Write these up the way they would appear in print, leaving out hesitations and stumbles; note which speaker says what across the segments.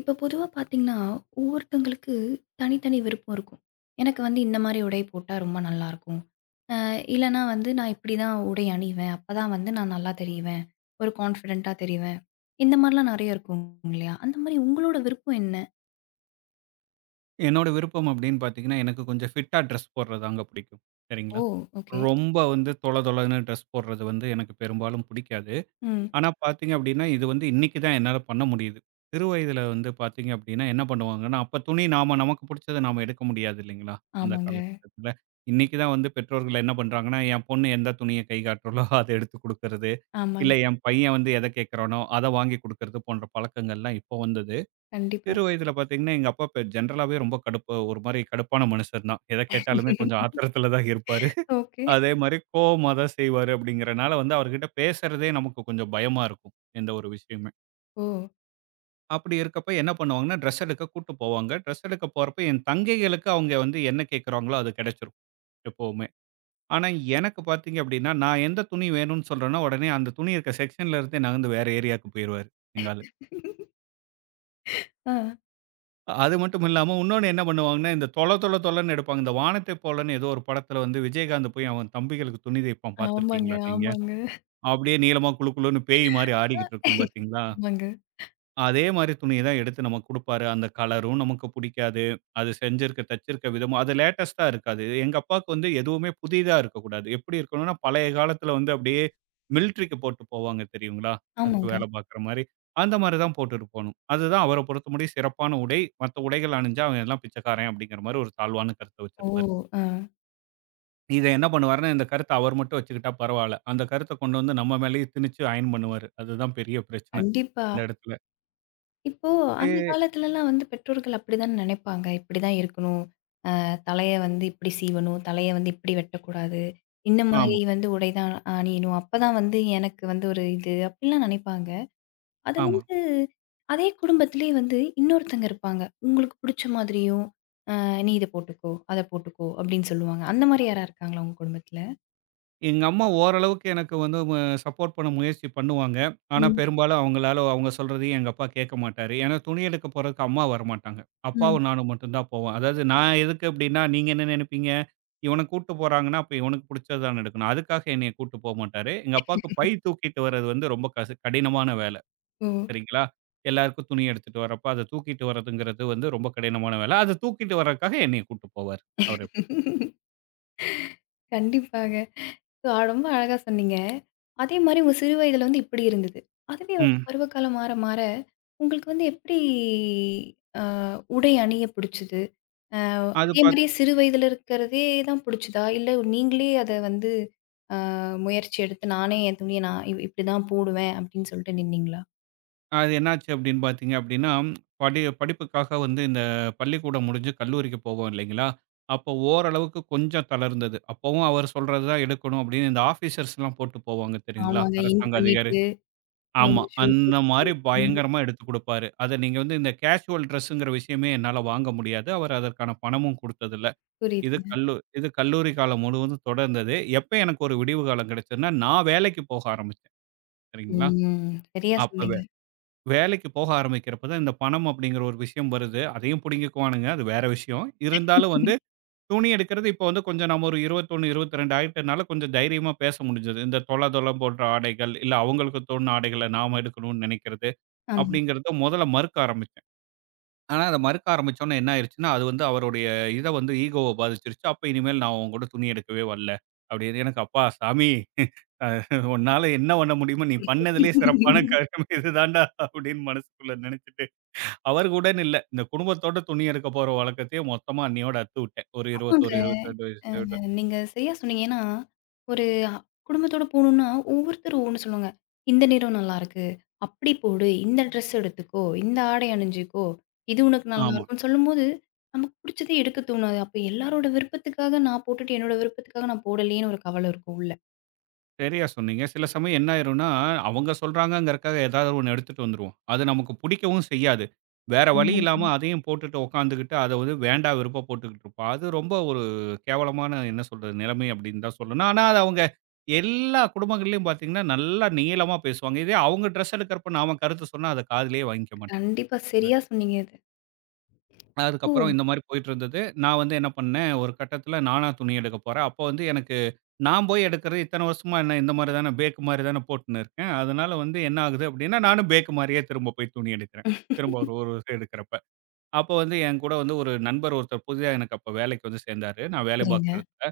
Speaker 1: இப்ப பொதுவா பார்த்தீங்கன்னா, ஒவ்வொருத்தங்களுக்கு தனித்தனி விருப்பம் இருக்கும். எனக்கு வந்து இந்த மாரி உடை போட்டா ரொம்ப நல்லாயிருக்கும். அ இல்லன்னா வந்து நான் இப்படிதான் உடை அணிவேன். அப்பதான் வந்து நான் நல்லா தெரிவேன். ஒரு கான்ஃபிடென்ட்டா தெரிவேன். இந்த மாரிலாம் நெறைய இருக்கும் இல்லையா? அந்த மாரி உங்களோட விருப்பம் என்ன?
Speaker 2: என்னோட விருப்பம் அப்படின்னு பார்த்தீங்கன்னா, எனக்கு கொஞ்சம் ஃபிட்டா ட்ரெஸ் போடுறது தாங்க பிடிக்கும். சரிங்களா?
Speaker 1: ஓ! ஓகே.
Speaker 2: ரொம்ப வந்து தொல தொலன்னு ட்ரெஸ் போடுறது வந்து எனக்கு பெரும்பாலும் பிடிக்காது.
Speaker 1: ம்.
Speaker 2: ஆனா பார்த்தீங்க அப்படின்னா, இது வந்து இன்னைக்கு தான் என்னால பண்ண முடியுது. சிறுவயதில வந்து பார்த்தீங்க அப்படின்னா, என்ன பண்ணுவாங்கன்னா, அப்ப துணி நாம நமக்கு பிடிச்சத நாம எடுக்க முடியாது இல்லைங்களா? அந்த
Speaker 1: ஆமாங்க,
Speaker 2: காலகட்டத்தில. இன்னைக்கு தான் வந்து பெற்றோர்கள் என்ன பண்றாங்கன்னா, என் பொண்ணு எந்த துணிய கை காட்டுறாளோ அத எடுத்து குடுக்கறது. இல்ல
Speaker 1: ஆமாங்க.
Speaker 2: என் பையன் வந்து எத கேட்கிறானோ, அத வாங்கி குடுக்கறது போன்ற பழக்கங்கள்லாம் இப்போ வந்தது.
Speaker 1: கண்டிப்பா.
Speaker 2: சிறு வயதில பார்த்தீங்கன்னா, எங்க அப்பா ஜெனரலாவே ரொம்ப கடுப்பு ஒரு மாரி கடுப்பான மனுஷர் தான். எத கேட்டாலுமே கொஞ்சம் ஆத்திரத்தில தான் இருப்பாரு.
Speaker 1: ஓகே.
Speaker 2: அதே மாரி கோவமா தான் செய்வாரு அப்படிங்கிறனால வந்து அவர்கிட்ட பேசுறதே நமக்கு கொஞ்சம் பயமா இருக்கும். எந்த ஒரு விஷயமே.
Speaker 1: ஓ!
Speaker 2: அப்படி இருக்கப்ப என்ன பண்ணுவாங்கன்னா, ட்ரெஸ் எடுக்க கூட்டு போவாங்க. ட்ரெஸ் எடுக்க போறப்ப என் தங்கைகளுக்கு அவங்க வந்து என்ன கேட்கறாங்களோ அது கிடைச்சிரும் எப்பவுமே. ஆனா எனக்கு பார்த்தீங்க அப்படின்னா, நான் எந்த துணி வேணும்னு சொல்றேனோ, உடனே அந்த துணி இருக்க செக்ஷன்ல இருந்தே நகர்ந்து வேற ஏரியாவுக்கு போயிருவாரு எங்க
Speaker 1: ஆ.
Speaker 2: அது மட்டும் இல்லாம, உன்னொன்னு என்ன பண்ணுவாங்கன்னா, இந்த தொல தொல தொலன்னு எடுப்பாங்க. இந்த வானத்தை போலன்னு ஏதோ ஒரு படத்துல வந்து விஜயகாந்த் போய் அவன் தம்பிகளுக்கு துணி தைப்பான்
Speaker 1: ஆமாங்க,
Speaker 2: பார்த்திருக்கீங்களா நீங்க?
Speaker 1: ஆமாங்க,
Speaker 2: அப்படியே நீளமா குளு குளுன்னு பேய் மாரி ஆடிக்கிட்டு இருக்கும் பார்த்தீங்களா?
Speaker 1: ஆமாங்க.
Speaker 2: அதே மாரி துணிய தான் எடுத்து நமக்கு குடுப்பாரு. அந்த கலரும் நமக்கு புடிக்காது. அது செஞ்சிருக்க, தச்சிருக்க விதமும் அது லேட்டஸ்ட்டா இருக்காது. எங்க அப்பாவுக்கு வந்து எதுவுமே புதிதா இருக்கக்கூடாது. எப்படி இருக்கணும்னா, பழைய காலத்துல வந்து அப்படியே மிலிட்டரிக்கு போட்டு போவாங்க தெரியுங்களா? அதுக்கு
Speaker 1: ஆமாங்க.
Speaker 2: வேல பாக்குற மாரி. அந்த மாரி தான் போட்டுட்டு போணும். அதுதான் அவர பொறுத்தமுடியும் சிறப்பான உடை. மத்த உடைகள் அணிஞ்சா அவன் எல்லாம் பிச்சைக்காரன் அப்படிங்கிற மாரி ஒரு தாழ்வான கருத்த
Speaker 1: ஓ!
Speaker 2: வச்சிருப்பாரு.
Speaker 1: ஆ.
Speaker 2: இத என்ன பண்ணுவாருன்னா, இந்த கருத்த அவர் மட்டும் வச்சுக்கிட்டா பரவால்ல. அந்த கருத்த கொண்டு வந்து நம்ம மேலயே திணிச்சு அயர்ன் பண்ணுவாரு. அதுதான் பெரிய பிரச்சனை
Speaker 1: கண்டிப்பா.
Speaker 2: இந்த இடத்துல.
Speaker 1: இப்போ அந்த
Speaker 2: ம்.
Speaker 1: காலத்துலலாம் வந்து பெற்றோர்கள் அப்படிதான் நினைப்பாங்க. இப்படிதான் இருக்கணும். தலைய வந்து இப்படி சீவணும். தலைய வந்து இப்படி வெட்டக்கூடாது. இந்த மாரி
Speaker 2: ஆமா,
Speaker 1: வந்து உடை தான் அணியணும். அப்பதான் வந்து எனக்கு வந்து ஒரு இது அப்படிலாம் நினைப்பாங்க. அது
Speaker 2: ஆமா.
Speaker 1: வந்து அதே குடும்பத்திலேயே வந்து இன்னொருத்தங்க இருப்பாங்க. உங்களுக்கு புடிச்ச மாதிரியும் நீ இத போட்டுக்கோ, அத போட்டுக்கோ அப்படின்னு சொல்லுவாங்க. அந்த மாரி யாரா இருக்காங்களா உங்க குடும்பத்துல?
Speaker 2: எங்க அம்மா ஓரளவுக்கு எனக்கு வந்து சப்போர்ட் பண்ண முயற்சி பண்ணுவாங்க. ஆனா ம்.
Speaker 1: ம்.
Speaker 2: பெரும்பாலும் அவங்களால அவங்க சொல்றதையும் எங்க அப்பா கேட்க மாட்டாரு. ஏன்னா துணி எடுக்க போறதுக்கு அம்மா வரமாட்டாங்க.
Speaker 1: ம்.
Speaker 2: அப்பாவும் நானும் மட்டும் தான் போவோம். அதாவது நான் எதுக்கு அப்டின்னா, நீங்க என்ன நெனைப்பீங்க? இவன கூட்டு போறாங்கன்னா, அப்ப இவனுக்கு புடிச்சது தான எடுக்கணும். அதுக்காக என்னைய கூட்டு போமாட்டாரு. எங்க அப்பாவுக்கு பை தூக்கிட்டு வர்றது வந்து ரொம்ப கடினமான வேலை. சரிங்களா? எல்லாருக்கும் துணி எடுத்துட்டு வரப்ப, அத தூக்கிட்டு வரதுங்கிறது வந்து ரொம்ப கடினமான வேலை. அத தூக்கிட்டு வர்றதுக்காக என்னைய கூட்டு போவாரு
Speaker 1: ஓ!
Speaker 2: அவரு.
Speaker 1: கண்டிப்பாங்க. ஸோ ரொம்ப அழகா சொன்னீங்க. அதே மாரி உங்க சிறு வயதில வந்து இப்படி இருந்தது. அதுவே வந்து
Speaker 2: ம்.
Speaker 1: பருவகாலம் மாற மாற, உங்களுக்கு வந்து எப்படி அ உடை அணிய பிடிச்சது? அ
Speaker 2: அது
Speaker 1: அதே
Speaker 2: பாத்
Speaker 1: மாரி சிறு வயதில இருக்கிறதே தான் பிடிச்சதா? இல்ல நீங்களே அத வந்து முயற்சி எடுத்து, நானே என் துணிய நான் இப்படிதான் போடுவேன் அப்படின்னு சொல்லிட்டு நின்னீங்களா?
Speaker 2: அது என்னாச்சு அப்படின்னு பார்த்தீங்க அப்படின்னா, படிப்புக்காக வந்து இந்த பள்ளிக்கூடம் முடிஞ்சு கல்லூரிக்கு போவோம் இல்லைங்களா? அப்போ ஓரளவுக்கு கொஞ்சம் தளர்ந்தது. அப்பவும் அவர் சொல்றது தான் எடுக்கணும் அப்படின்னு இந்த ஆஃபீசர்ஸ்லாம் போட்டு போவாங்க தெரியுங்களா?
Speaker 1: ஆமாங்க. இன்
Speaker 2: அரசாங்க அதிகாரி.
Speaker 1: பண்ணிட்டு, அ
Speaker 2: ஆமா.
Speaker 1: ஷூ
Speaker 2: அந்த
Speaker 1: போட்டுட்டு.
Speaker 2: மாரி
Speaker 1: ம்.
Speaker 2: பயங்கரமா எடுத்துக் குடுப்பாரு. அத நீங்க வந்து இந்த கேஷுவல் ட்ரெஸ்ஸுங்கிற விஷயமே என்னால வாங்க முடியாது. அவர் அதற்கான பணமும் குடுத்ததில்ல.
Speaker 1: புரியுதுங்க.
Speaker 2: இது கல்லூரி காலம் முழுவதும் தொடர்ந்தது. எப்ப எனக்கு ஒரு விடிவு காலம் கிடைச்சதுன்னா, நான் வேலைக்கு போக ஆரம்பிச்சேன். சரிங்களா?
Speaker 1: ம். சரியா
Speaker 2: அப்ப
Speaker 1: சொன்னீங்க.
Speaker 2: வேலைக்கு போக ஆரம்பிக்கிறப்ப தான் இந்த பணம் அப்படிங்கிற ஒரு விஷயம் வருது. அதையும் புடுங்கிக்குவானுங்க. அது வேற விஷயம். இருந்தாலும் வந்து துணி எடுக்கிறது இப்போ வந்து கொஞ்சம் நம்ம ஒரு 21, 22 ஆயிட்டனால கொஞ்சம் தைரியமா பேச முடிஞ்சது. இந்த தொல தொல போன்ற ஆடைகள், இல்ல அவங்களுக்கு தோணுன ஆடைகள நாம எடுக்கணும்னு நெனைக்கிறது,
Speaker 1: ஆமா.
Speaker 2: அப்படிங்கிறத முதல்ல மறுக்க ஆரம்பிச்சோம். ஆனா, அத மறுக்க ஆரம்பிச்சோனே என்ன ஆயிருச்சுன்னா, அது வந்து அவருடைய இத வந்து ஈகோவ பாதிச்சுருச்சு. அப்ப இனிமேல் நான் உன் கூட துணி எடுக்கவே வரல. அப்படின்னு எனக்கு அப்பா சாமி அ உன்னால என்ன பண்ண முடியுமோ நீ பண்ணதுலயே சிறப்பான காரியம் இதுதான்டா அப்படின்னு மனசுக்குள்ள நினைச்சுட்டு, அவர் கூடன்னு இல்ல. இந்த குடும்பத்தோட துணி எடுக்க போற வழக்கத்தையே மொத்தமா அன்னையோட அத்துவிட்டேன். ஒரு
Speaker 1: ஆமாங்க.
Speaker 2: 21, 22
Speaker 1: அ
Speaker 2: வயசு.
Speaker 1: நீங்க சரியா சொன்னீங்க. ஏன்னா, ஒரு குடும்பத்தோட போணும்னா, ஒவ்வொருத்தர் ஒவ்வொன்னு சொல்லுவாங்க. "இந்த நிறம் நல்லாருக்கு. அப்படி போடு. இந்த ட்ரெஸ் எடுத்துக்கோ. இந்த ஆடை அணிஞ்சுக்கோ. இது உனக்கு
Speaker 2: ஆமா.
Speaker 1: நல்லாருக்கும்ன்னு" சொல்லும்போது, நமக்கு புடிச்சதே எடுக்க தோணாது. அப்ப எல்லாரோட விருப்பத்துக்காக நான் போட்டுட்டு, என்னோட விருப்பத்துக்காக நான் போடலையேன்னு ஒரு கவல இருக்கும் உள்ள.
Speaker 2: சரியா சொன்னீங்க. சில சமயம் என்ன ஆயிரும்னா, அவங்க சொல்றாங்கங்கறக்காக ஏதாவது ஒண்ணு எடுத்துட்டு வந்துருவோம். அது நமக்கு புடிக்கவும் செய்யாது. வேற வழி
Speaker 1: உண்ம
Speaker 2: இல்லாம
Speaker 1: தானே.
Speaker 2: அதையும் போட்டுட்டு உட்காந்துகிட்டு, அத வந்து வேண்டா வெறுப்பா போட்டுக்கிட்டு இருப்போம். அது ரொம்ப ஒரு கேவலமான என்ன சொல்றது? நிலைமை அப்படின்னு தான் சொல்லணும். ஆனா, அது அவங்க எல்லா குடும்பங்கள்லயும் பாத்தீங்கன்னா, நல்லா நீளமா பேசுவாங்க. இதே அவங்க ட்ரெஸ் எடுக்கிறப்ப நாம கருத்து சொன்னா, அத காதுலயே வாங்கிக்க மாட்டாங்க.
Speaker 1: கண்டிப்பா. சரியா சொன்னீங்க இது.
Speaker 2: அதுக்கப்புறம்
Speaker 1: ஓ!
Speaker 2: இந்த மாரி போயிட்டுருந்தது. நான் வந்து என்ன பண்ணேன், ஒரு கட்டத்தில நானா துணி எடுக்க போறேன். அப்போ வந்து எனக்கு நான் போய் எடுக்கிறது இத்தன வருஷமா என்ன இந்த மாரி தானே பேக் மாரி தானே போட்டுன்னு இருக்கேன். அதனால வந்து என்ன ஆகுது அப்டின்னா, நானும் பேக் மாரியே திரும்ப போய் துணி எடுக்கிறேன்.
Speaker 1: ம்,
Speaker 2: திரும்ப ஒரு ஒரு வருஷம் எடுக்கிறப்ப. அப்போ வந்து என் கூட வந்து ஒரு நண்பர் ஒருத்தர் புதிதா எனக்கு அப்ப வேலைக்கு வந்து சேர்ந்தாரு. நான் வேலை பார்க்குற
Speaker 1: சரிங்க.
Speaker 2: இடத்துல.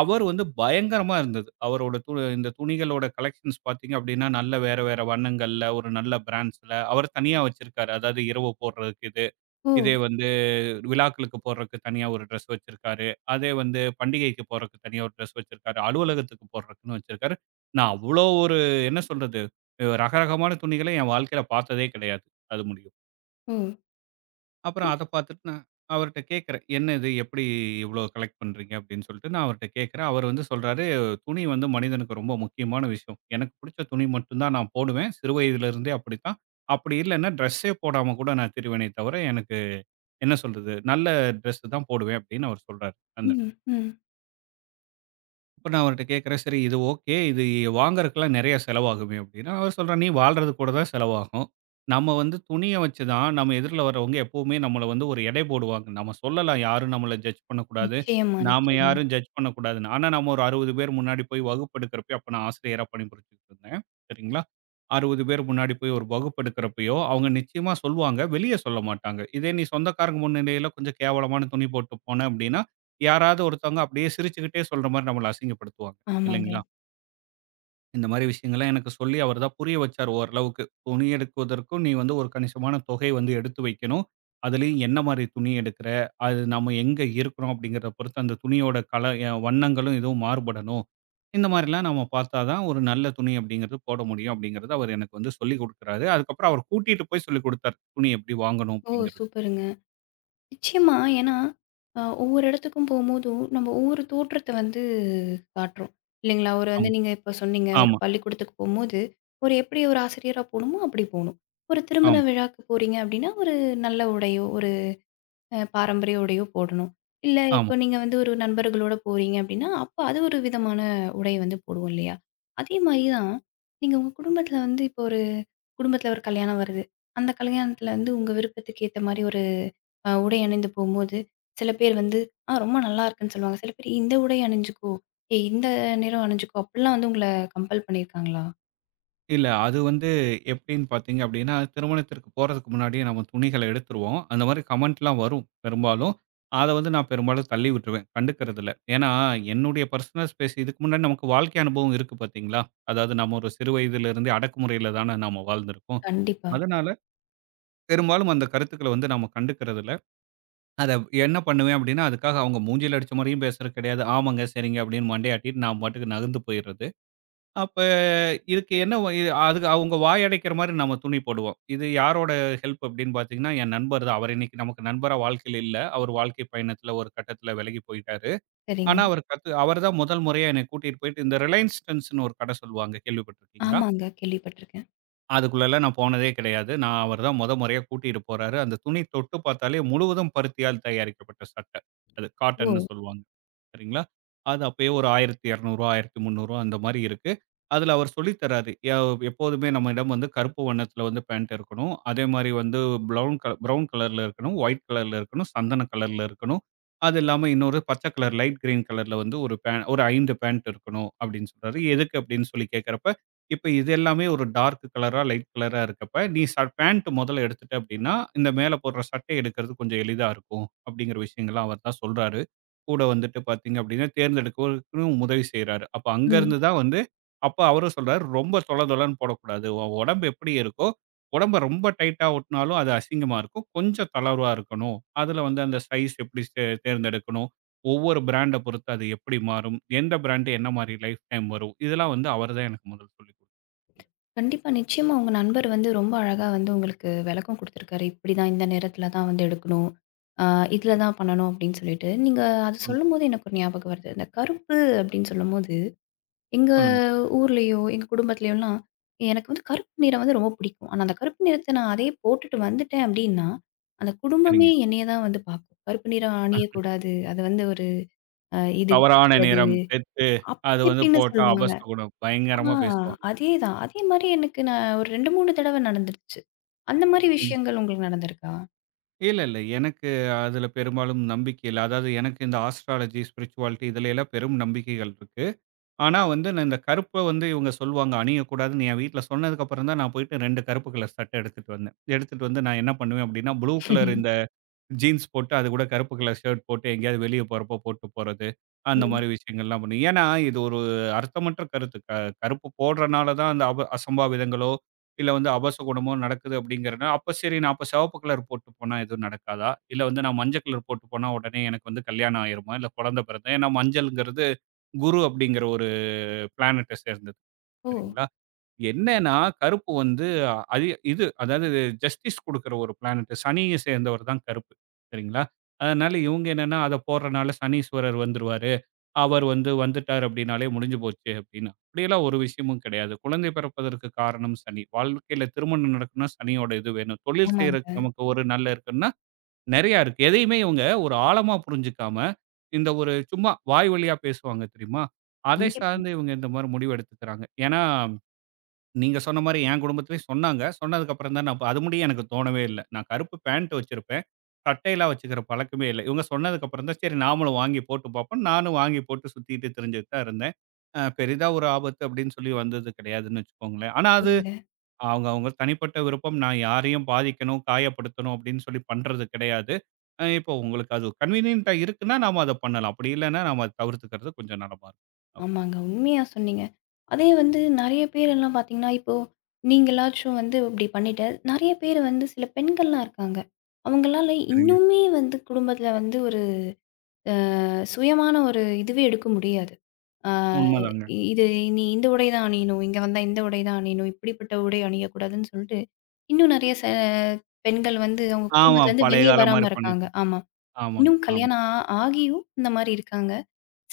Speaker 2: அவர் வந்து பயங்கரமா இருந்தது. அவரோட து இந்த துணிகளோட கலெக்ஷன்ஸ் பார்த்தீங்க அப்டின்னா, நல்ல வேற வேற வண்ணங்கள்ல, ஒரு நல்ல பிராண்ட்ஸ்ல அவர் தனியா வச்சிருக்காரு. அதாவது இரவு போடுறதுக்கு இது.
Speaker 1: ஓ!
Speaker 2: இதே வந்து விழாக்களுக்கு போடுறக்கு தனியா ஒரு ட்ரெஸ் வச்சிருக்காரு. அதே வந்து பண்டிகைக்கு போடுறக்கு தனியா ஒரு ட்ரெஸ் வச்சிருக்காரு. அலுவலகத்துக்கு போடுறக்குன்னு வச்சிருக்காரு. நான் அவ்வளோ ஒரு என்ன சொல்றது? ரகரகமான துணிகள என் வாழ்க்கையில பார்த்ததே கிடையாது. அது முடியும்.
Speaker 1: ஓ!
Speaker 2: அப்புறம்
Speaker 1: இப்
Speaker 2: அத பார்த்துட்டு நான் அவர்ட்ட கேட்கிறேன். "என்ன இது? எப்படி இவ்வளோ கலெக்ட் பண்றீங்க?" அப்படின்னு சொல்லிட்டு நான் அவர்ட்ட கேட்கிறேன். அவர் வந்து சொல்றாரு, "துணி வந்து மனிதனுக்கு ரொம்ப முக்கியமான விஷயம். எனக்கு பிடிச்ச துணி மட்டும் தான் நான் போடுவேன். சிறு வயதிலிருந்தே அப்படித்தான். அப்படி இல்லன்னா ட்ரெஸ்ஸே போடாம கூட நான் திரிவேனே தவிர, எனக்கு என்ன சொல்றது? நல்ல ட்ரெஸ் தான் போடுவேன் அப்படின்னு அவர் சொல்றாரு. அந்த
Speaker 1: ம், ம்.
Speaker 2: இப்ப நான் அவர்ட்ட கேட்கிறேன், "சரி இது ஓகே. இது வாங்குறதுக்கெல்லாம் நெறைய செலவாகுமே" அப்டின்னா, அவர் சொல்றார், "நீ வாழ்றது கூட தான் செலவாகும். நம்ம வந்து துணிய வச்சு தான் நம்ம எதிர்ல வரவங்க எப்பவுமே நம்மள வந்து ஒரு எடை போடுவாங்க. நம்ம சொல்லலாம் யாரும் நம்மள ஜட்ஜ் பண்ணக்கூடாது.
Speaker 1: நிச்சயமா,
Speaker 2: நாம
Speaker 1: நிச்சயமா.
Speaker 2: யாரும் ஜட்ஜ் பண்ணக்கூடாதுன்னு." ஆனா நம்ம ஒரு 60 பேர் முன்னாடி போய் வகுப்பெடுக்கிறப்பயோ அப்ப நான் ஆசிரியரா பணிபுரிஞ்சுகிட்டு இருந்தேன். சரிங்களா? 60 பேர் முன்னாடி போய் ஒரு வகுப்பெடுக்கிறப்பயோ, அவங்க நிச்சயமா சொல்வாங்க. வெளிய சொல்ல மாட்டாங்க. இதே நீ சொந்தக்காரங்க முன்னிலையில கொஞ்சம் கேவலமான துணி போட்டு போன அப்டின்னா, யாராவது ஒருத்தவங்க அப்படியே சிரிச்சுக்கிட்டே சொல்ற மாரி நம்மள அசிங்கப்படுத்துவாங்க.
Speaker 1: ஆமாங்க.
Speaker 2: இல்லைங்களா? இந்த மாரி விஷயங்கள்லாம் எனக்கு சொல்லி அவர் தான் புரிய வச்சாரு ஓரளவுக்கு. துணி எடுக்குவதற்கும் நீ வந்து ஒரு கணிசமான தொகை வந்து எடுத்து வைக்கணும். அதுலயும் என்ன மாரி துணி எடுக்கிற? அது நம்ம எங்க இருக்கிறோம் அப்படிங்கிறத பொறுத்து அந்த துணியோட கலர் வண்ணங்களும் இதுவும் மாறுபடணும். இந்த மாரிலாம் நம்ம பார்த்தா தான் ஒரு நல்ல துணி அப்படிங்கிறது போட முடியும் அப்படிங்கிறத அவர் எனக்கு வந்து சொல்லிக் குடுக்குறாரு. அதுக்கப்புறம் அவர் கூட்டிட்டு போய் சொல்லிக் குடுத்தார். துணி எப்படி வாங்கணும்
Speaker 1: ஓ!
Speaker 2: அப்படிங்கிறது.
Speaker 1: சூப்பருங்க. நிச்சயமா. ஏன்னா, ஒவ்வொரு இடத்துக்கும் போம்போதும், நம்ம ஒவ்வொரு தோற்றத்த வந்து காட்டுறோம். இல்லைங்களா? ஒரு வந்து
Speaker 2: ஆமா,
Speaker 1: நீங்க இப்ப சொன்னீங்க, ஒரு
Speaker 2: ஆமா,
Speaker 1: பள்ளிக்கூடத்துக்கு போம்போது, ஒரு எப்படி ஒரு ஆசிரியரா போணுமோ, அப்படி போணும். ஒரு திருமண
Speaker 2: ஆமா,
Speaker 1: விழாக்கு போறீங்க அப்படின்னா, ஒரு நல்ல உடையோ, ஒரு பாரம்பரிய உடையோ போடணும். இல்ல
Speaker 2: ஆமா.
Speaker 1: இப்போ நீங்க வந்து ஒரு நண்பர்களோட போறீங்க அப்படின்னா, அப்ப அது ஒரு விதமான உடை வந்து போடுவோம் இல்லையா? அதே மாரி தான், நீங்க உங்க குடும்பத்தில வந்து இப்போ ஒரு குடும்பத்தில ஒரு கல்யாணம் வருது. அந்த கல்யாணத்தில வந்து உங்க விருப்பத்துக்கு ஏத்த மாரி ஒரு உடை அணிந்து போம்போது, சில பேர் வந்து, "ஆ ரொம்ப நல்லா இருக்குன்னு" சொல்லுவாங்க. சில பேர் "இந்த உடை அணிஞ்சுக்கோ, ஏய் இந்த நிறம் அணிஞ்சுக்கோ" அப்படிலாம் வந்து உங்கள கம்பல் பண்ணியிருக்காங்களா?
Speaker 2: இல்ல. அது வந்து எப்படின்னு பார்த்தீங்க அப்படின்னா, திருமணத்திற்கு போறதுக்கு முன்னாடியே நம்ம துணிகள எடுத்துருவோம். அந்த மாரி கமெண்ட்லாம் வரும் பெரும்பாலும். அத வந்து நான் பெரும்பாலும் தள்ளி விட்டுருவேன். கண்டுக்கிறது இல்ல. ஏன்னா, என்னுடைய பர்சனல் ஸ்பேஸ் இதுக்கு முன்னாடி நமக்கு வாழ்க்கை அனுபவம் இருக்கு பார்த்தீங்களா? அதாவது நம்ம ஒரு சிறு வயதிலிருந்தே அடக்குமுறையில தான நாம வாழ்ந்திருக்கோம்.
Speaker 1: கண்டிப்பா.
Speaker 2: அதனால பெரும்பாலும் அந்த கருத்துக்கள வந்து நம்ம கண்டுக்கிறது இல்ல. அத என்ன பண்ணுவேன் அப்படின்னா, அதுக்காக அவங்க மூஞ்சில அடிச்ச மாரியும் பேசுறது கிடையாது. ஆமாங்க, சரிங்க அப்படின்னு மண்டைய ஆட்டிட்டு நான் பாட்டுக்கு நகர்ந்து போயிறது. அப்ப இதுக்கு என்ன இது அதுக்கு அவங்க வாய் அடைக்கிற மாரி நம்ம துணி போடுவோம். இது யாரோட ஹெல்ப் அப்படின்னு பார்த்தீங்கன்னா, என் நண்பர் தான். அவர் இன்னைக்கு நமக்கு நண்பரா வாழ்க்கையில இல்ல. அவர் வாழ்க்கை பயணத்துல ஒரு கட்டத்துல விலகி போயிட்டாரு.
Speaker 1: சரிங்க.
Speaker 2: ஆனா, அவர் கத்து அவர் தான் முதல் முறையா என்னை கூட்டிட்டு போயிட்டு இந்த ரிலையன்ஸ் ட்ரெண்ட்ஸ்ன்னு ஒரு கடை சொல்லுவாங்க. கேள்விப்பட்டிருக்கீங்களா?
Speaker 1: ஆமாங்க. கேள்விப்பட்டுருக்கேன்.
Speaker 2: அதுக்குள்ளலாம் நான் போனதே கிடையாது. நான் அவர் தான் மொத முறையா கூட்டிட்டு போறாரு. அந்த துணி தொட்டு பார்த்தாலே முழுவதும் பருத்தியால் தயாரிக்கப்பட்ட சட்டை. அது
Speaker 1: ஓ!
Speaker 2: காட்டன்னு சொல்லுவாங்க. சரிங்களா? அது அப்பயே ஒரு ரூ. 1200 ரூ. 1300 அந்த மாரி இருக்கு. அதுல அவர் சொல்லி தராரு. எப்போதுமே நம்மிடம் வந்து கருப்பு வண்ணத்துல வந்து பேண்ட் இருக்கணும். அதே மாரி வந்து ப்ரவுன் கலர்ல இருக்கணும். ஒயிட் கலர்ல இருக்கணும். சந்தன கலர்ல இருக்கணும். அது இல்லாம இன்னொரு பச்சை கலர் லைட் கிரீன் கலர்ல வந்து ஒரு 5 பேண்ட் இருக்கணும் அப்படின்னு சொல்றாரு. எதுக்கு அப்படின்னு சொல்லி கேட்கிறப்ப இப்ப இது எல்லாமே ஒரு டார்க் கலரா, லைட் கலரா இருக்கப்ப, நீ பேண்ட் முதல்ல எடுத்துட்ட அப்படின்னா, இந்த மேல போடுற சட்டை எடுக்கிறது கொஞ்சம் எளிதா இருக்கும். அப்படிங்கிற விஷயங்கள்லாம் அவர் தான் சொல்றாரு. கூட வந்துட்டு பார்த்தீங்க அப்படின்னா, தேர்ந்தெடுக்கிறதுக்கும் உதவி செய்றாரு. அப்ப
Speaker 1: ம்.
Speaker 2: அங்கருந்து தான் வந்து அப்ப அவரும் சொல்றாரு, "ரொம்ப தொல தொலன்னு போடக்கூடாது. உன் உடம்பு எப்படி இருக்கோ, உடம்ப ரொம்ப டைட்டா ஒட்டுனாலும் அது அசிங்கமா இருக்கும். கொஞ்சம் தளர்வா இருக்கணும். அதுல வந்து அந்த சைஸ் எப்படி தேர்ந்தெடுக்கணும், ஒவ்வொரு பிராண்ட பொறுத்து அது எப்படி மாறும், எந்த பிராண்ட் என்ன மாரி லைஃப் டைம் வரும்." இதெல்லாம் வந்து அவர் தான் எனக்கு முதல்ல சொல்லிக் குடுத்தாரு.
Speaker 1: கண்டிப்பா. நிச்சயமா உங்க நண்பர் வந்து ரொம்ப அழகா வந்து உங்களுக்கு விளக்கம் குடுத்துருக்காரு. இப்படிதான் இந்த நேரத்தில தான் வந்து எடுக்கணும். ஆ இதில தான் பண்ணணும் அப்படின்னு சொல்லிட்டு. நீங்க அது
Speaker 2: ம்.
Speaker 1: சொல்லும்போது எனக்கு ஒரு ஞாபகம் வருது. இந்த கருப்பு அப்படின்னு சொல்லும்போது எங்க
Speaker 2: சொல்லுங்க.
Speaker 1: ஊர்லயோ, எங்க குடும்பத்திலயோலாம், எனக்கு வந்து கருப்பு நிறம் வந்து ரொம்ப பிடிக்கும். ஆனா, அந்த கருப்பு நிறத்த நான் அதையே போட்டுட்டு வந்துட்டேன் அப்டின்னா, அந்த குடும்பமே
Speaker 2: சரிங்க.
Speaker 1: என்னைய தான் வந்து பார்க்கும். கருப்பு நிறம் அணியக்கூடாது. அது வந்து ஒரு இது
Speaker 2: தவறான
Speaker 1: கெட்டது.
Speaker 2: நேரம், டெத்து
Speaker 1: அப்டி
Speaker 2: அது வந்து
Speaker 1: இப்டின்னு
Speaker 2: போட்டா
Speaker 1: சொல்லுவாங்க.
Speaker 2: அபசகுனம்.
Speaker 1: ஆ
Speaker 2: பயங்கரமா பேசுவாங்க.
Speaker 1: அதேதான். அதே மாரி எனக்கு நான் ஒரு 2, 3 தடவ நடந்துருச்சு. அந்த மாரி
Speaker 2: ம்.
Speaker 1: விஷயங்கள் உங்களுக்கு நடந்திருக்கா?
Speaker 2: இல்ல, இல்ல. எனக்கு அதுல பெரும்பாலும் நம்பிக்கை இல்ல. அதாவது எனக்கு இந்த ஆஸ்ட்ராலஜி, ஸ்பிரிச்சுவாலிட்டி இதுல எல்லாம் பெரும் நம்பிக்கைகள் இருக்கு. ஆனா வந்து நான் இந்த கருப்ப வந்து இவங்க சொல்லுவாங்க அணியக்கூடாதுன்னு என் வீட்ல சொன்னதுக்கு அப்புறம் தான் நான் போயிட்டு 2 கருப்பு கலர் சட்டை எடுத்துட்டு வந்தேன். எடுத்துட்டு வந்து நான் என்ன பண்ணுவேன் அப்டின்னா, ப்ளூ கலர் இந்த ஜீன்ஸ் போட்டு அதுக்கூட கருப்பு கலர் ஷர்ட் போட்டு எங்கேயாவது வெளிய போறப்போ போட்டு போறது. அந்த
Speaker 1: ம்.
Speaker 2: மாரி விஷயங்கள்லாம் பண்ணுவேன். ஏன்னா, இது ஒரு அர்த்தமற்ற கருத்து. கருப்பு போடுறனால தான் அந்த அசம்பாவிதங்களோ, இல்ல வந்து அபசகுனமோ நடக்குது அப்படிங்கிறனா, அப்ப சரி நான் அப்ப சிவப்பு கலர் போட்டு போனா எதுவும் நடக்காதா? இல்ல வந்து நான் மஞ்சள் கலர் போட்டு போனா உடனே எனக்கு வந்து கல்யாணம் ஆயிருமா? இல்ல குழந்தை பிறந்தா? ஏன்னா மஞ்சள்ங்கிறது குரு அப்படிங்கிற ஒரு பிளானட்ட சேர்ந்தது.
Speaker 1: ஓ!
Speaker 2: சரிங்களா? என்னன்னா, கருப்பு வந்து அது இது அதாவது ஜஸ்டிஸ் குடுக்குற ஒரு பிளானெட். சனிய சேர்ந்தவர் தான் கருப்பு. சரிங்களா? அதனால இவங்க என்னன்னா, அத போடுறனால சனீஸ்வரர் வந்துருவாரு. அவர் வந்து வந்துட்டார் அப்படின்னாலே முடிஞ்சு போச்சு அப்படின்னு. அப்படியெல்லாம் ஒரு விஷயமும் கிடையாது. குழந்தை பிறப்பதற்கு காரணம் சனி. வாழ்க்கையில திருமணம் நடக்கணும்னா சனியோட இது வேணும். தொழில் செய்றதுக்கு
Speaker 1: ஆமாங்க.
Speaker 2: நமக்கு ஒரு நல்ல இருக்குன்னா நெறையா இருக்கு. எதையுமே இவங்க ஒரு ஆழமா புரிஞ்சுக்காம, இந்த ஒரு சும்மா வாய் வழியா பேசுவாங்க தெரியுமா? அதை
Speaker 1: கண்டிப்பா.
Speaker 2: சார்ந்து இவங்க இந்த மாரி முடிவு எடுத்துக்கிறாங்க. ஏன்னா நீங்க சொன்ன மாரி என் குடும்பத்திலயும் சொன்னாங்க. சொன்னதுக்கப்புறம் தான் நான் அது முடிய எனக்கு தோணவே இல்ல. நான் கருப்பு பேண்ட் வச்சிருப்பேன். சட்டையெல்லாம் வச்சுக்கிற பழக்கமே இல்ல. இவங்க சொன்னதுக்கப்புறம் தான் சரி நாமளும் வாங்கி போட்டு பார்ப்போம். நானும் வாங்கி போட்டு சுத்திட்டு திரிஞ்சுட்டு தான் இருந்தேன். பெரிதா ஒரு ஆபத்து அப்படின்னு சொல்லி வந்தது கிடையாதுன்னு வச்சுக்கோங்களேன். ஆனா அது
Speaker 1: சரிங்க.
Speaker 2: அவங்க அவங்க தனிப்பட்ட விருப்பம். நான் யாரையும் பாதிக்கணும், காயப்படுத்தணும் அப்படின்னு சொல்லி பண்றது கிடையாது. இப்போ உங்களுக்கு அது கன்வீனியன்ட்டா இருக்குன்னா நாம அத பண்ணலாம். அப்படி இல்லன்னா நாம அத தவிர்த்துக்கிறது கொஞ்சம் நலமா இருக்கும். அ
Speaker 1: ஆமாங்க. உண்மையா சொன்னீங்க. அதே வந்து நெறைய பேர் எல்லாம் பார்த்தீங்கன்னா, இப்போ நீங்களாச்சும் வந்து இப்டி பண்ணிட்ட. நெறைய பேர் வந்து சில பெண்கள்லாம் இருக்காங்க. அவங்களால
Speaker 2: சரிங்க.
Speaker 1: இன்னுமே வந்து குடும்பத்தில வந்து ஒரு சுயமான ஒரு இதுவே எடுக்க முடியாது. ஆ
Speaker 2: உண்மதாங்க.
Speaker 1: இது நீ இந்த உடை தான் அணியணும். இங்க வந்தா இந்த உடை தான் அணியணும். இப்படிப்பட்ட உடை அணியக்கூடாதுன்னு சொல்லிட்டு, இன்னும் நெறைய பெண்கள் வந்து அவங்க
Speaker 2: ஆமா
Speaker 1: குடும்பத்துலருந்து
Speaker 2: பழைய
Speaker 1: வெளிய
Speaker 2: காலம் மாரி
Speaker 1: வராம
Speaker 2: பண்ணி
Speaker 1: இருக்காங்க. ஆமா.
Speaker 2: ஆமாங்க.
Speaker 1: இன்னும்
Speaker 2: ஆமா.
Speaker 1: கல்யாணம் ஆகியும் இந்த மாரி இருக்காங்க.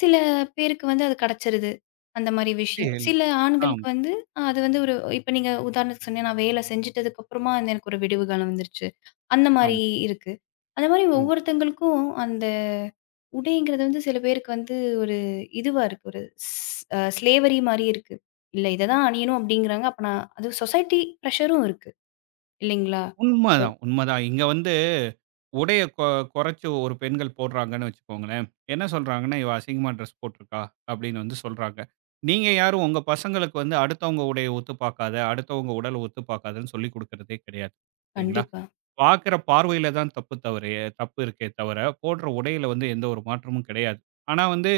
Speaker 1: சில பேருக்கு வந்து அது கிடைச்சிருது. அந்த மாரி விஷயம்.
Speaker 2: ஏய், இல்ல.
Speaker 1: சில ஆண்களுக்கு
Speaker 2: ஆமா,
Speaker 1: வந்து அது வந்து ஒரு இப்ப நீங்க உதாரணத்துக்கு சொன்னீங்க, நான் வேலை செஞ்சுட்டதுக்கு அப்புறமா வந்து எனக்கு ஒரு விடிவு காலம் வந்துருச்சு. அந்த மாரி
Speaker 2: ஆமா,
Speaker 1: இருக்கு. அந்த மாரி
Speaker 2: ஆமா.
Speaker 1: ஒவ்வொருத்தங்களுக்கும் அந்த உடைங்கிறது வந்து சில பேருக்கு வந்து ஒரு இதுவா இருக்கு. ஒரு ஸ் அ ஸ்லேவரி மாரி இருக்கு. இல்ல இத தான் அணியணும் அப்படிங்கிறாங்க. அப்ப நான் அது சொசைட்டி பிரஷரும் இருக்கு. இல்லைங்களா?
Speaker 2: உண்மதான், உண்மதான். இங்க வந்து உடைய கொறைச்சு ஒரு பெண்கள் போடுறாங்கன்னு வச்சுக்கோங்களேன். என்ன சொல்றாங்கன்னா, "இவ அசிங்கமா ட்ரெஸ் போட்டுருக்கா" அப்படின்னு வந்து சொல்றாங்க. நீங்க யாரும் உங்க பசங்களுக்கு வந்து அடுத்தவங்க உடைய ஒத்து பார்க்காத, அடுத்தவங்க உடல ஒத்து பார்க்காதன்னு சொல்லிக் குடுக்கிறதே கிடையாது. சரிங்களா?
Speaker 1: கண்டிப்பா.
Speaker 2: பார்க்குற பார்வையில தான் தப்பு தவறே தப்பு இருக்கே தவிர, போடுற உடையில வந்து எந்த ஒரு மாற்றமும் கிடையாது. ஆனா வந்து,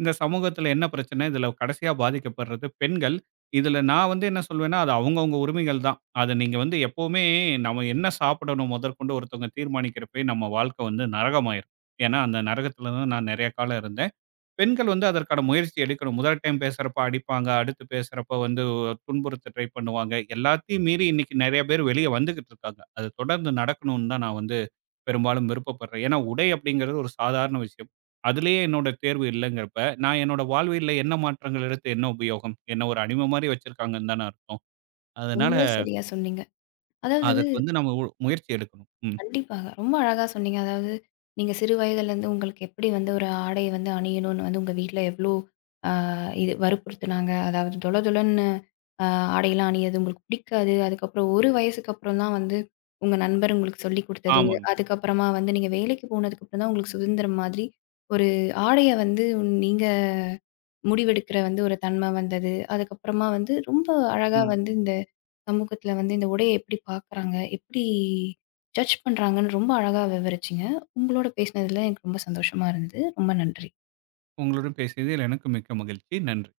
Speaker 2: இந்த சமூகத்தில என்ன பிரச்சனை, இதில கடைசியா பாதிக்கப்படுறது பெண்கள். இதில நான் வந்து என்ன சொல்வேன்னா, அது அவங்கவங்க உரிமைகள் தான். அத நீங்க வந்து எப்பவுமே நம்ம என்ன சாப்பிடணும் முதற்கொண்டு ஒருத்தவங்க தீர்மானிக்கிறப்பயே நம்ம வாழ்க்கை வந்து நரகமாயிரும். ஏன்னா, அந்த நரகத்தில தான் நான் நெறைய காலம் இருந்தேன். பெண்கள் வந்து அதற்கான முயற்சி எடுக்கணும். முதல் டைம் பேசுறப்ப அடிப்பாங்க. அடுத்து பேசுறப்ப வந்து துன்புறுத்த ட்ரை பண்ணுவாங்க. எல்லாத்தையும் மீறி இன்னைக்கு நெறைய பேர் வெளிய வந்துகிட்டு இருக்காங்க. அது தொடர்ந்து நடக்கணும்னு தான் நான் வந்து பெரும்பாலும் விருப்பப்படுறேன். ஏன்னா, உடை அப்படிங்கிறது ஒரு சாதாரண விஷயம். அதிலேயே என்னோட தேர்வு இல்லங்கிறப்ப, நான் என்னோட வாழ்வியல்ல என்ன மாற்றங்கள் எடுத்து என்ன உபயோகம்? என்ன ஒரு அடிமை மாரி வச்சிருக்காங்கன்னு தானே அர்த்தம். அதனால
Speaker 1: ரொம்ப சரியா சொன்னீங்க. அதாவது
Speaker 2: அதற்கு வந்து நம்ம முயற்சி எடுக்கணும். ம்.
Speaker 1: கண்டிப்பாக. ரொம்ப அழகா சொன்னீங்க. அதாவது, நீங்க சிறு வயதிலேருந்து உங்களுக்கு எப்படி வந்து ஒரு ஆடைய வந்து அணியணும்னு வந்து உங்க வீட்ல எவ்ளோ அ இது வற்புறுத்துனாங்க. அதாவது தொல தொலன்னு அ ஆடையெல்லாம் அணியிறது உங்களுக்கு பிடிக்காது. அதுக்கப்புறம் ஒரு வயசுக்கு அப்புறம் தான் வந்து உங்க நண்பர் உங்களுக்கு சொல்லிக் குடுத்தது.
Speaker 2: ஆமாங்க.
Speaker 1: அதுக்கப்புறமா வந்து நீங்க வேலைக்கு போனதுக்கு அப்புறம் தான் உங்களுக்கு சுதந்திரம் மாதிரி ஒரு ஆடைய வந்து நீங்க முடிவெடுக்கிற வந்து ஒரு தன்மை வந்தது. அதுக்கப்புறமா வந்து ரொம்ப அழகா
Speaker 2: ம்.
Speaker 1: வந்து இந்த சமூகத்தில வந்து இந்த உடைய எப்படி பார்க்குறாங்க, எப்படி ஜட்ஜ் பண்றாங்கன்னு ரொம்ப அழகா விவரிச்சீங்க. உங்களோட பேசினதில எனக்கு ரொம்ப சந்தோஷமா இருந்தது. ரொம்ப நன்றி.
Speaker 2: உங்களுடன் பேசியதில் எனக்கு மிக்க மகிழ்ச்சி. நன்றி.